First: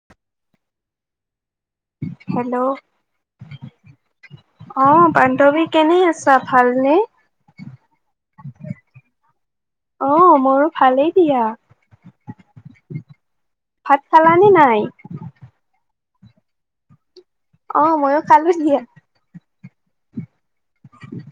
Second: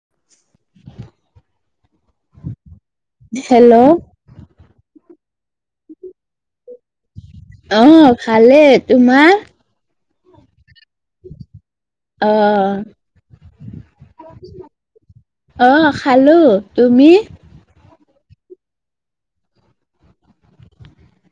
[unintelligible] Hello hello তুমি কেনে আছা ভালনে? অ' ভালে তোমাৰ। অ' মোৰো ভালেই দিয়া। অ'। ভাত খালানে নাই। অ খালো তুমি। অ' ময়ো খালো। [inaudible]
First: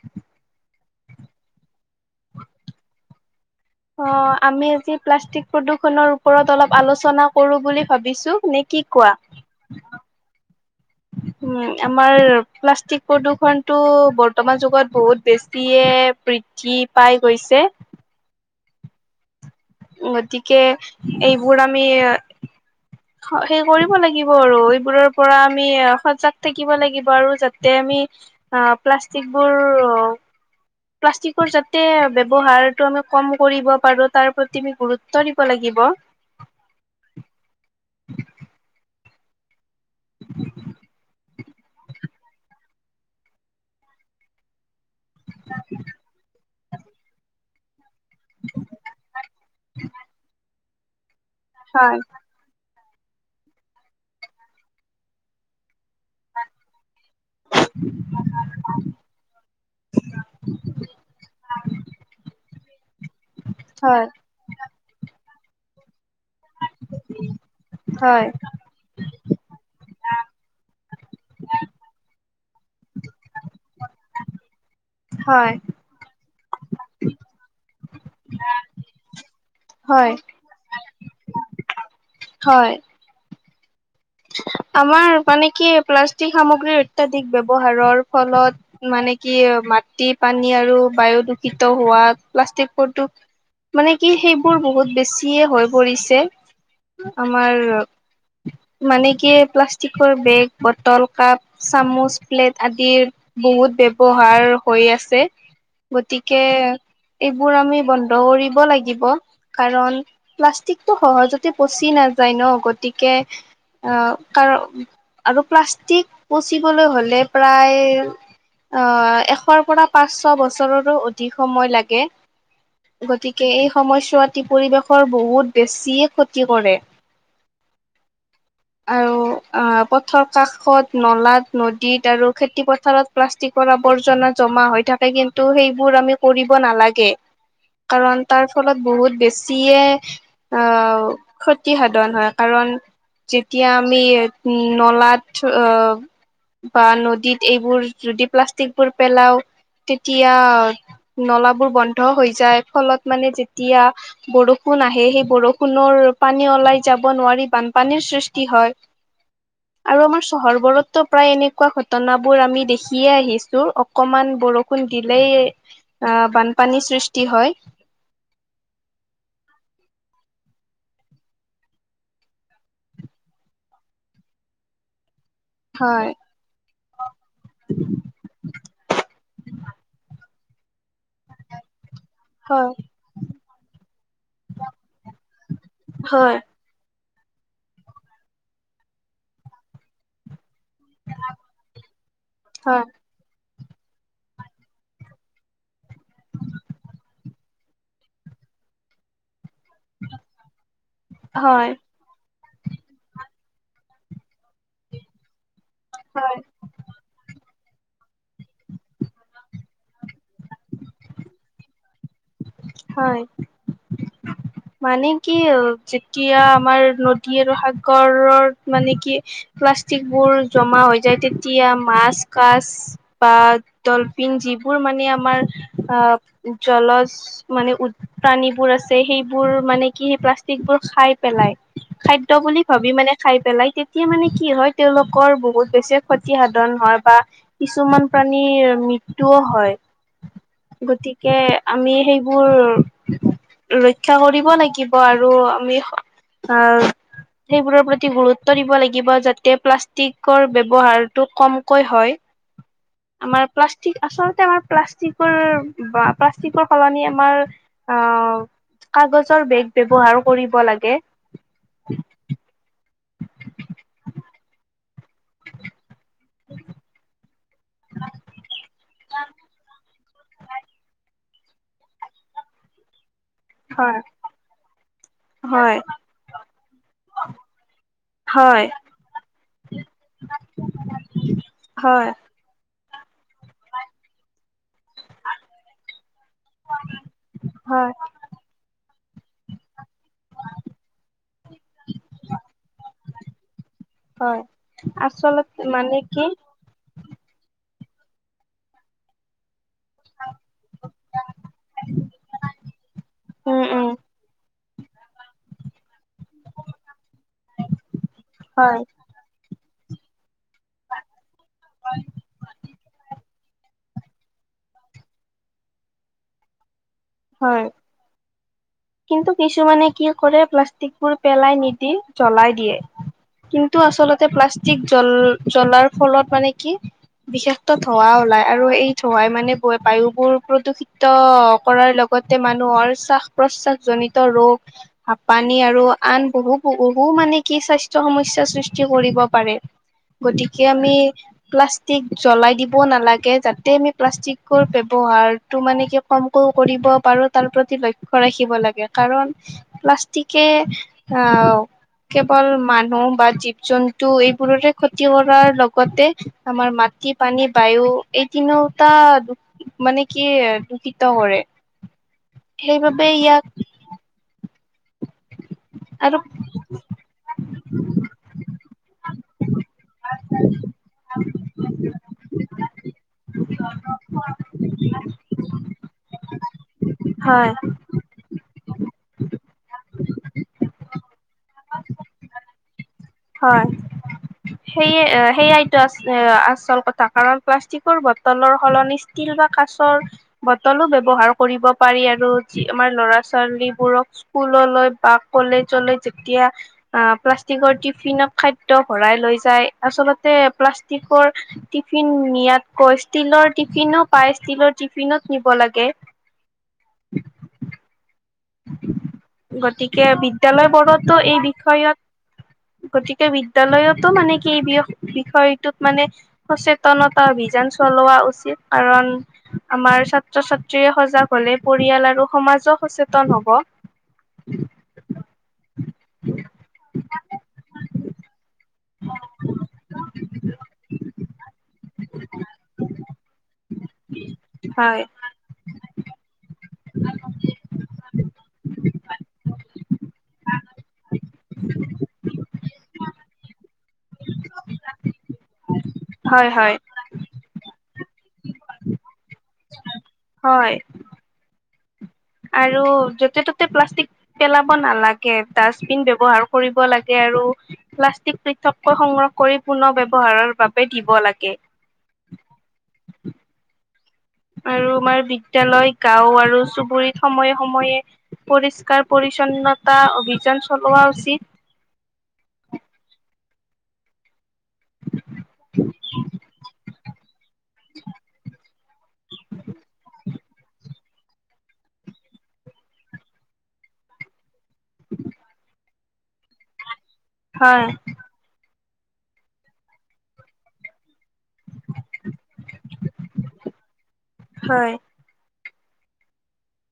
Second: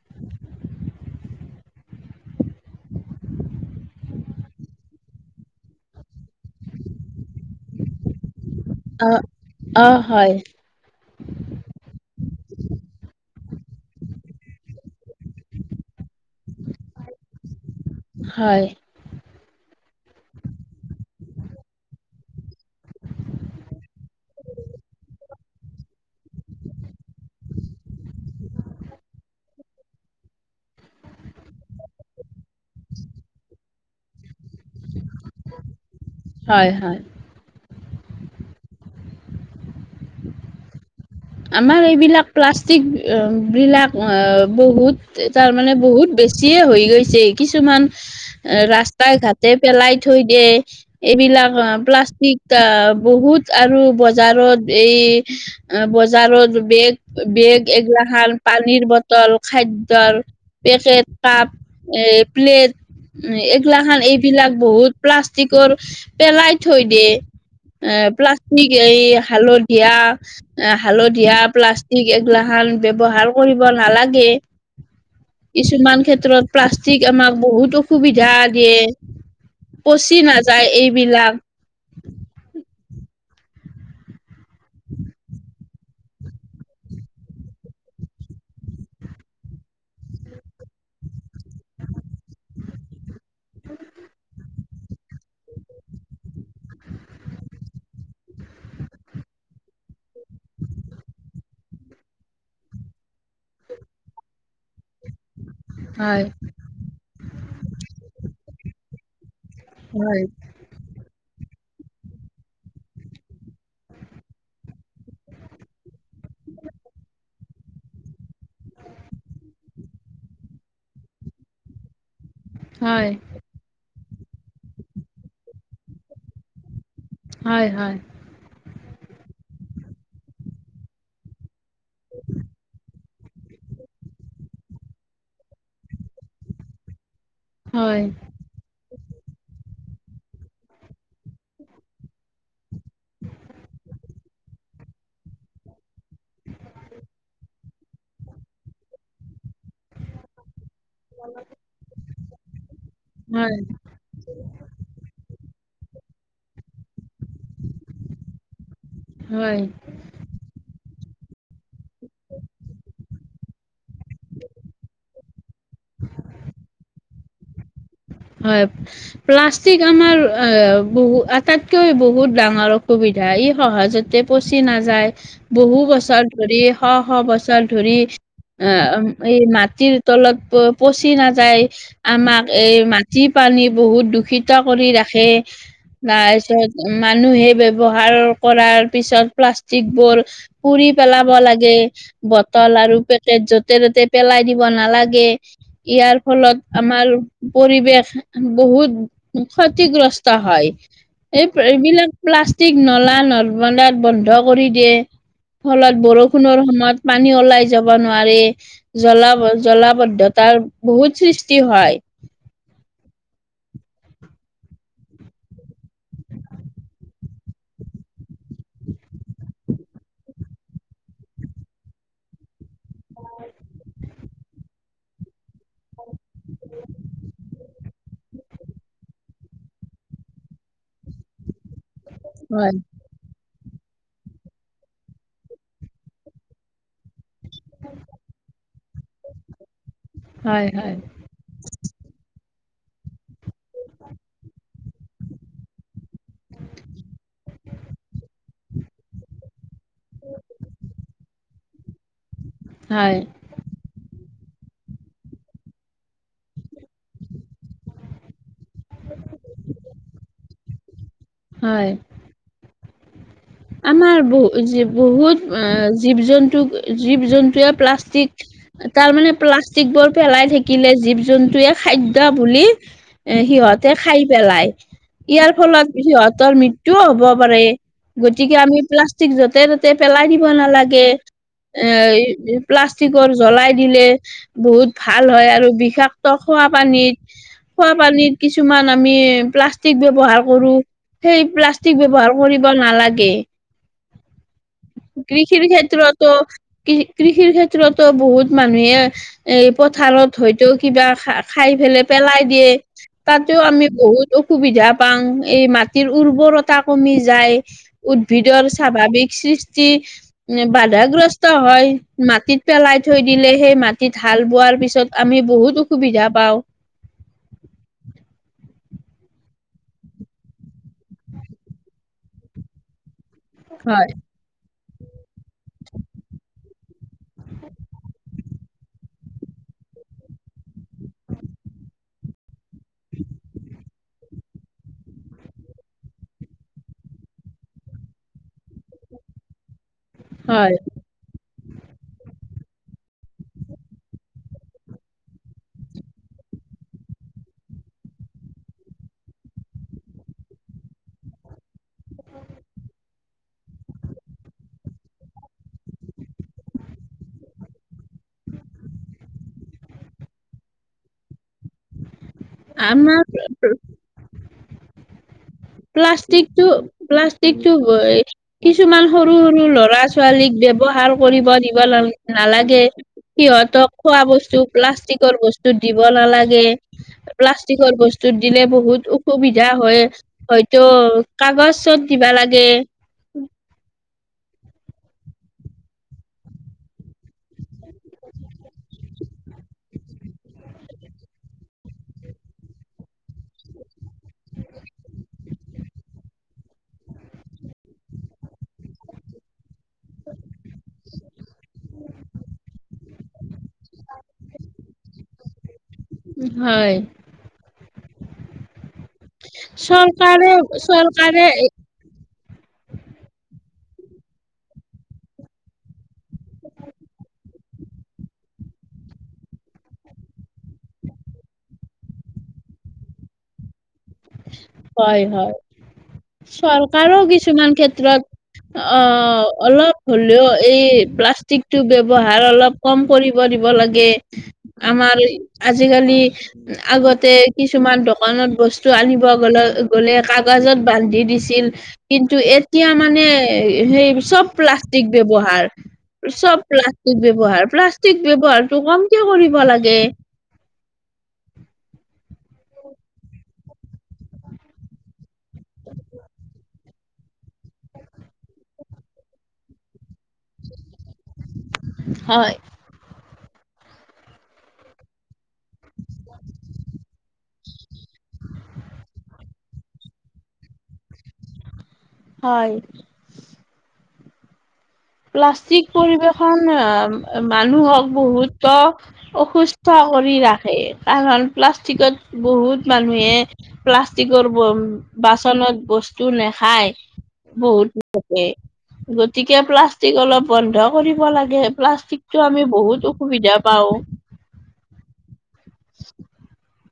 অ' আমি আজি প্লাষ্টিক প্ৰদূষণৰ ওপৰত অলপ আলোচনা কৰো বুলি ভাবিছো নে কি। কি অ কোৱা অ হয় উম' আমাৰ প্লাষ্টিক প্ৰদূৰ্ষণতটো বৰ্তমান যুগত বহুত বেছিয়ে বৃদ্ধি পাই গৈছে। ছে হয়। গতিকে এইবোৰ আমি সেই কৰিব লাগিব আৰু এইবোৰৰ পৰা আমি সজাগ থাকিব লাগিব আৰু যাতে আমি আ প্লাষ্টিকৰ প্লাষ্টিকৰ যাতে ব্যৱহাৰটো আমি কম কৰিব পাৰো তাৰ প্ৰতি আমি গুৰুত্ব দিব লাগিব। আহিব। হয়-হয়। [inaudible] [inaudible] আমাৰ এইবিলাক প্লাষ্টিক বিলাক বহুত তাৰমানে বহুত বেছিয়ে হৈ গৈছে কিছুমান ৰাস্তাই ঘাটতে পেলাই থৈ দিয়ে। এইবিলাক হয়, প্লাষ্টিক বহুত আৰু বজাৰত এই বজাৰত বেগ বেগ এগিলাখান পানীৰ বটল, খাদ্যৰ পেকেট কাপ এ প্লেট এইগিলা খান, হয়, এইবিলাক বহুত প্লাষ্টিকৰ পাষ্টিকৰ পেলাই থৈ দিয়ে, এ হয়, প্লাষ্টিক এই হালধীয়া হালধীয়া প্লাষ্টিক এগলাখান ব্যৱহাৰ কৰিব নালাগে। হয়, কিছুমান ক্ষেত্ৰত প্লাষ্টিক আমাক বহুত অসুবিধা দিয়ে। হয়। পচি নাযায় এইবিলাক হয়। আমাৰ মানে কি। প্লাষ্টিক সামগ্ৰীৰ অত্যাধিক ব্যৱহাৰৰ ফলত মানে কি মাটি, পানী আৰু বায়ু দূষিত হোৱা প্লাষ্টিক মানে কি সেইবোৰ বহুত বেছিয়ে হৈ পৰিছে। আমাৰ মানে কি প্লাষ্টিকৰ বেগ, বটল, কাপ, চামুচ, প্লেট আদিৰ বহুত ব্যৱহাৰ হৈ আছে। হয় গতিকে এইবোৰ আমি বন্ধ কৰিব লাগিব। কাৰণ হয় প্লাষ্টিকটো সহজতে পচি নাযায় ন গতিকে অহ কাৰণ আৰু প্লাষ্টিক পচিবলৈ হ'লে প্ৰায় আহ এশৰ পৰা পাঁচ ছ বছৰৰো অধিক সময় লাগে। গতিকে এই সময়ছোৱাত পৰিৱেশৰ বহুত বেছিয়ে ক্ষতি কৰে। হয়-হয়। আৰু অহ পথৰ কাষত নলাত নদীত আৰু খেতি পথাৰত প্লাষ্টিকৰ আৱৰ্জনা জমা হৈ থাকে কিন্তু সেইবোৰ আমি কৰিব নালাগে। হয় কাৰণ তাৰ ফলত বহুত বেছিয়ে ক্ষতি সাধন হয় কাৰণ যেতিয়া আমি নলাত আহ বা নদীত এইবোৰ যদি প্লাষ্টিকবোৰ পেলাও তেতিয়া নলাাবোৰ বন্ধ হৈ যায় ফলত মানে হয় যেতিয়া বৰষুণ আহে সেই বৰষুণ কুনৰ পানী ওলাই যাব নোৱাৰিব পানীৰ সৃষ্টি হয় হয় আৰু আমাৰ চহৰবোৰতো প্ৰায় এনেকুৱা ঘটনাবোৰ আমি দেখিয়ে আহিছো অকমান বৰষুণ দিলেই আহ বানপানীৰ সৃষ্টি হয় হয় প্লাষ্টিক আমাৰ বহু আটাইতকৈ বহুত ডাঙৰ অসুবিধা ই সহজতে পচি নাযায় বহু হয় বছৰ ধৰি স শ বছৰ ধৰি আহ এই মাটিৰ তলত গৈ পচি নাযায় আমাক হয় এই মান যি পানী বহুত দূষিত কৰি ৰাখে হয়, তাৰ পিছত মানুহে ব্যৱহাৰ কৰাৰ পিছত প্লাষ্টিক বোৰ পুৰি পেলাব লাগে। বটল হয়, আৰু পেকেট যত ততে ততে পেলাই দিব নালাগে ইয়াৰ ফলত আমাৰ পৰিৱেশ বহুত ক্ষতিগ্ৰস্ত হয়। এই হয়, এইবিলাক প্লাষ্টিক নলা ন বন্ধ কৰি দিয়ে। ফলত হয়, বৰষুণৰ সময়ত পানী ওলাই যায়। যাব নোৱাৰি। জ্বলাব জলাবদ্ধতাৰ বহুত সৃষ্টি হয়। হয় মানে কি যেতিয়া আমাৰ নদী আৰু সাগৰত মানে কি প্লাষ্টিক বোৰ জমা হৈ যায় তেতিয়া মাছ কাছ বা ডলফিন যিবোৰ বোৰ মানে আমাৰ অ জল মানে প্ৰাণীবোৰ আছে। সেইবোৰ মানে কি সেই প্লাষ্টিক বোৰ খাই পেলাই। খাদ্য বুলি হয় ভাবি মানে খাই পেলাই। তেতিয়া মানে কি হয় তেওঁলোকৰ বহুত বেছি ক্ষতি সাধন হয়। বা কিছুমান প্ৰণীৰ মৃতুয়ুও হয়। হয় হয় গতিকে আমি সেইবোৰ ৰক্ষা কৰিব লাগিব। আৰু আমি আহ সেইবোৰৰ প্ৰতি গুৰুত্ব দিব লাগিব যাতে প্লা পলিকৰ ব্যৱহাৰটো কমকৈ হয় হয় আমাৰ প্লাষ্টিক আচল আমাৰ প্লাষ্টিকৰ বা প্লাষ্টিকৰ সলনি আমাৰ আহ কাগজৰ বেগ ব্যৱহাৰ কৰিব লাগে। হয় আমাৰ বহু য বহুত অ জীৱ জন্তু জীৱ জন্তুৱে প্লাষ্টিক তাৰ মানে প্লাষ্টিক। বোৰ পেলাই থাকিলে জীৱ জন্তুৱে খাদ্য বুলি এ সিহঁতে হয় খাই পেলায়। ইয়াৰ হয় ফলত সিহঁতৰ মৃত্যুও হব পাৰে। গতিকে হয় আমি প্লাষ্টিক য'তে ত'তে পেলাই দিব নালাগে। এ হয় প্লাষ্টিক কি জ্বলাই দিলে বহুত ভাল হয়। আৰু বিষাক্ত খোৱা পানীত হয় খোৱা পানীৰ কিছুমান আ [unintelligible] হয় আচলতে কৃষিৰ মানে কি ক্ষেত্ৰতো কৃষিৰ ক্ষেত্ৰ ক্ষেত্ৰতো বহুত মানুহে এ পথাৰত হয়তো কিবা খা খাই পেলাই পেলাই দিয়ে তাতও উম আমি উম বহুত অসুবিধা পাওঁ এই মাটিৰ উৰ্বৰতা কমি যায় উদ্ভিদৰ হয় স্বাভাৱিক সৃষ্টি বাধাগ্ৰস্ত হয় মাটিত পেলাই থৈ দিলে সেই মাটি হাল বোৱাৰ পিছত আমি বহুত অসুবিধা পাওঁ। হয় [inaudible] কিন্তু কিছুমানে কি কৰে প্লাষ্টিকবোৰ পেলাই নিদি জ্বলাই দিয়ে। কিন্তু আচলতে প্লাষ্টিক জল জ্বলাৰ ফলত মানে কি বিশেষত ধোঁৱা ওলাই আৰু এই ধোঁৱাই মানে বায়ু বোৰ প্ৰদূষিত কৰাৰ লগত আতে মানুহ চো প্ৰশ্বাসজনিত ৰোগ হাপানী আৰু আন বহু বহু মানে কি স্বাস্থ্য সমস্যা সৃষ্টি কৰিব পাৰে গতিকে হয় আমি প্লাষ্টিক জ্বলাই দিব নালাগে যাতে আমি প্লাষ্টিকৰ ব্যৱহাৰটো মানে কি কমকে কৰিব পাৰো তাৰ প্ৰতিক্ষ ৰাখিব লাগে কাৰণ প্লাষ্টিকে আহ কেৱল মানুহ বা জীৱ জন্তু এইবোৰৰে ক্ষতি কৰাৰ লগতে আমাৰ মা খেতি পানী বায়ু এই তিনিওটা মানে কি দূষিত কৰে সেইবাবে ইয়াক [inaudible] আমাৰ আৰু প্লাষ্টিকটো প্লাষ্টিকটো কিছুমান সৰু সৰু ল'ৰা ছোৱালীক ব্যৱহাৰ কৰিব দিব নালাগে সিহঁতক খোৱা বস্তু প্লাষ্টিকৰ বস্তু দিব নালাগে হয় প্লাষ্টিকৰ বস্তুত দিলে বহুত অসুবিধা হয় হয়তো কাগজ চত দিবা লাগে হয় [inaudible] সেয়ে সেইয়াইটো আ আচল কথা কাৰণ প্লাষ্টিকৰ বটলৰ সলনি ষ্টীল বা কা বোটোল ব্যৱহাৰ কৰিব পাৰি আৰু আমাৰ লৰা ছোৱালী স্কুল [unintelligible] টিফিনত খাদ্য ভৰাই লৈ যায় আচলতে প্লাষ্টিকৰ টিফিন নিয়াতকৈ ষ্টীলৰ টিফিনো পাই ষ্টীলৰ টিফিনত নিব লাগে হয় গতিকে চৰকাৰে বিদ্যালয়বোৰতো এই চৰকাৰে বিষয়ত গতিকে বিদ্যালয়তো মানে কি এই বি বিষয়টোত মানে সচেতনতা অভিযান চলোৱা উচিত কাৰণ আমাৰ ছাত্ৰ ছাত্ৰীয়ে সজাগ হলে পৰিয়াল আৰু সমাজক সচেতন তোন হব হয় হয় চৰকাৰো কিছুমান ক্ষেত্ৰত অ অলপ হ'লেও এই প্লাষ্টিকটো ব্যৱহাৰ অলপ কম কৰিব দিব হয় আমাৰ আজিকালি আগতে কিছুমান দোকানত বস্তু [unintelligible] সেই চব প্লাষ্টিক ব্যৱহাৰ হয় চব হয় প্লাষ্টিক ব্যৱহাৰ প্লাষ্টিক ব্যৱহাৰটো কমকে কৰিব লাগে [inaudible] হয় আৰু য'তে ত'তে প্লাষ্টিক পেলাব নালাগে ডাষ্টবিন ব্যৱহাৰ কৰিব লাগে আৰু প্লাষ্টিক পৃথককৈ সংগ্ৰহ কৰি পুনৰ ব্যৱহাৰৰ বাবে দিব লাগে হয় আৰু আমাৰ বিদ্যালয় গাঁও আৰু চুবুৰীত সময়ে সময়ে পৰিষ্কাৰ পৰিচ্ছন্নতা অভিযান চলোৱা উচিত হয় প্লাষ্টিক পৰিৱেশন মানুহক বহুতোক অসুস্থ কৰি ৰাখে কাৰণ প্লাষ্টিকত বহুত মানুহে প্লাষ্টিকৰ তন বাচনত বস্তু নেখায় হয় বহুতে গতিকে প্লাচ প্লাষ্টিক অলপ বন্ধ কৰিব লাগে, প্লাষ্টিকটো আমি বহুত অসুবিধা পাওঁ। হয়। [inaudible]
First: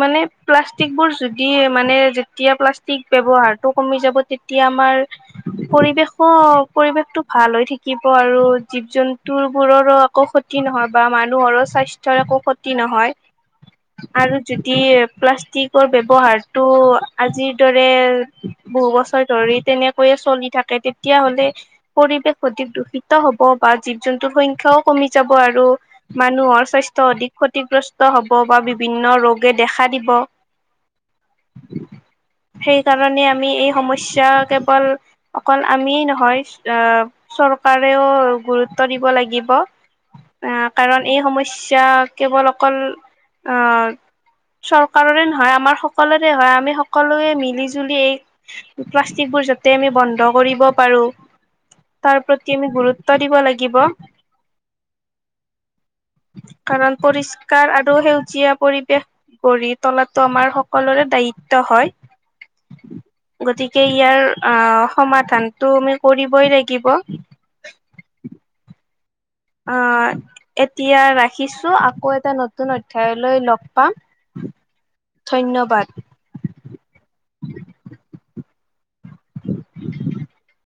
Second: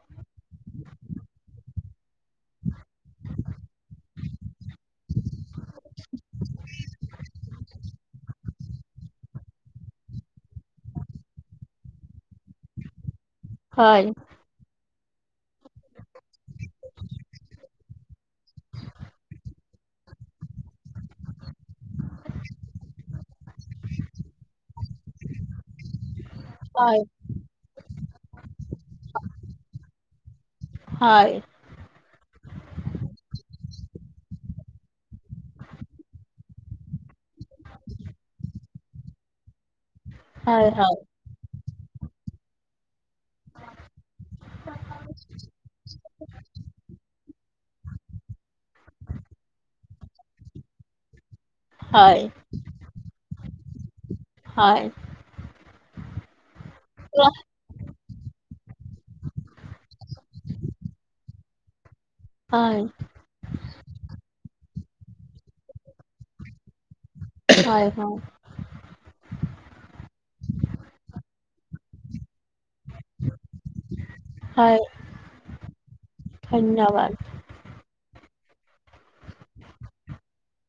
মানে প্লাষ্টিকবোৰ যদি মানে যেতিয়া প্লাষ্টিক ব্যৱহাৰটো কমি যাব এতিয়া আমাৰ পৰিৱেশো, পৰিৱেশটো ভাল হৈ থাকিব আৰু জীৱ-জন্তু বোৰৰো একো ক্ষতি নহয় বা মানুহৰো স্বাস্থ্যৰ একো ক্ষতি নহয়। হয়। আৰু যদি প্লাষ্টিকৰ ব্যৱহাৰটো আজিৰ দৰে বহু ধৰি তেনেকৈয়ে চলি থাকে তেতিয়াহলে পৰিৱেশ অধিক দূষিত হ'ব বা জীৱ জন্তু সংখ্যাও কমি যাব আৰু মানুহৰ হয় স্বাস্থ্য অধিক ক্ষতিগ্ৰস্ত হ'ব বা বিভিন্ন ৰোগে দেখা দিব। হয় সেইকাৰণে আমি এই সমস্য কেৱল অকল আমিয় নহয়, অ' চৰকাৰেও গুৰুত্ব দিব ল লাগিব আহ হয় হয় কাৰণ এই সমস্যা কেৱল অকল অ' চৰকাৰৰে নহয়, আমাৰ সকলোৰে হয়, আমি সকলোৱে মিলি জুলি এই প্লাষ্টিকবোৰ যাতে আমি বন্ধ কৰিব পাৰো। হয় তাৰ প্ৰতি আমি গুৰুত্ব দিব লাগিব। হয়। কাৰণ পৰিষ্কাৰ আৰু সেউজীয়া পৰিৱেশ গৰিত তলাটো আমাৰ সকলোৰে দায়িত্ব হয়। হয় গতিকে ইয়াৰ আহ সমাধানতটো আমি কৰিবই লাগিব। হয়-হয়। অ' এতিয়া ৰাখিছো আকৌ এটা নতুন নতুন অধ্যায়লৈ লগ পাম। হয় ধন্যবাদ। ধন্যবাদ [inaudible]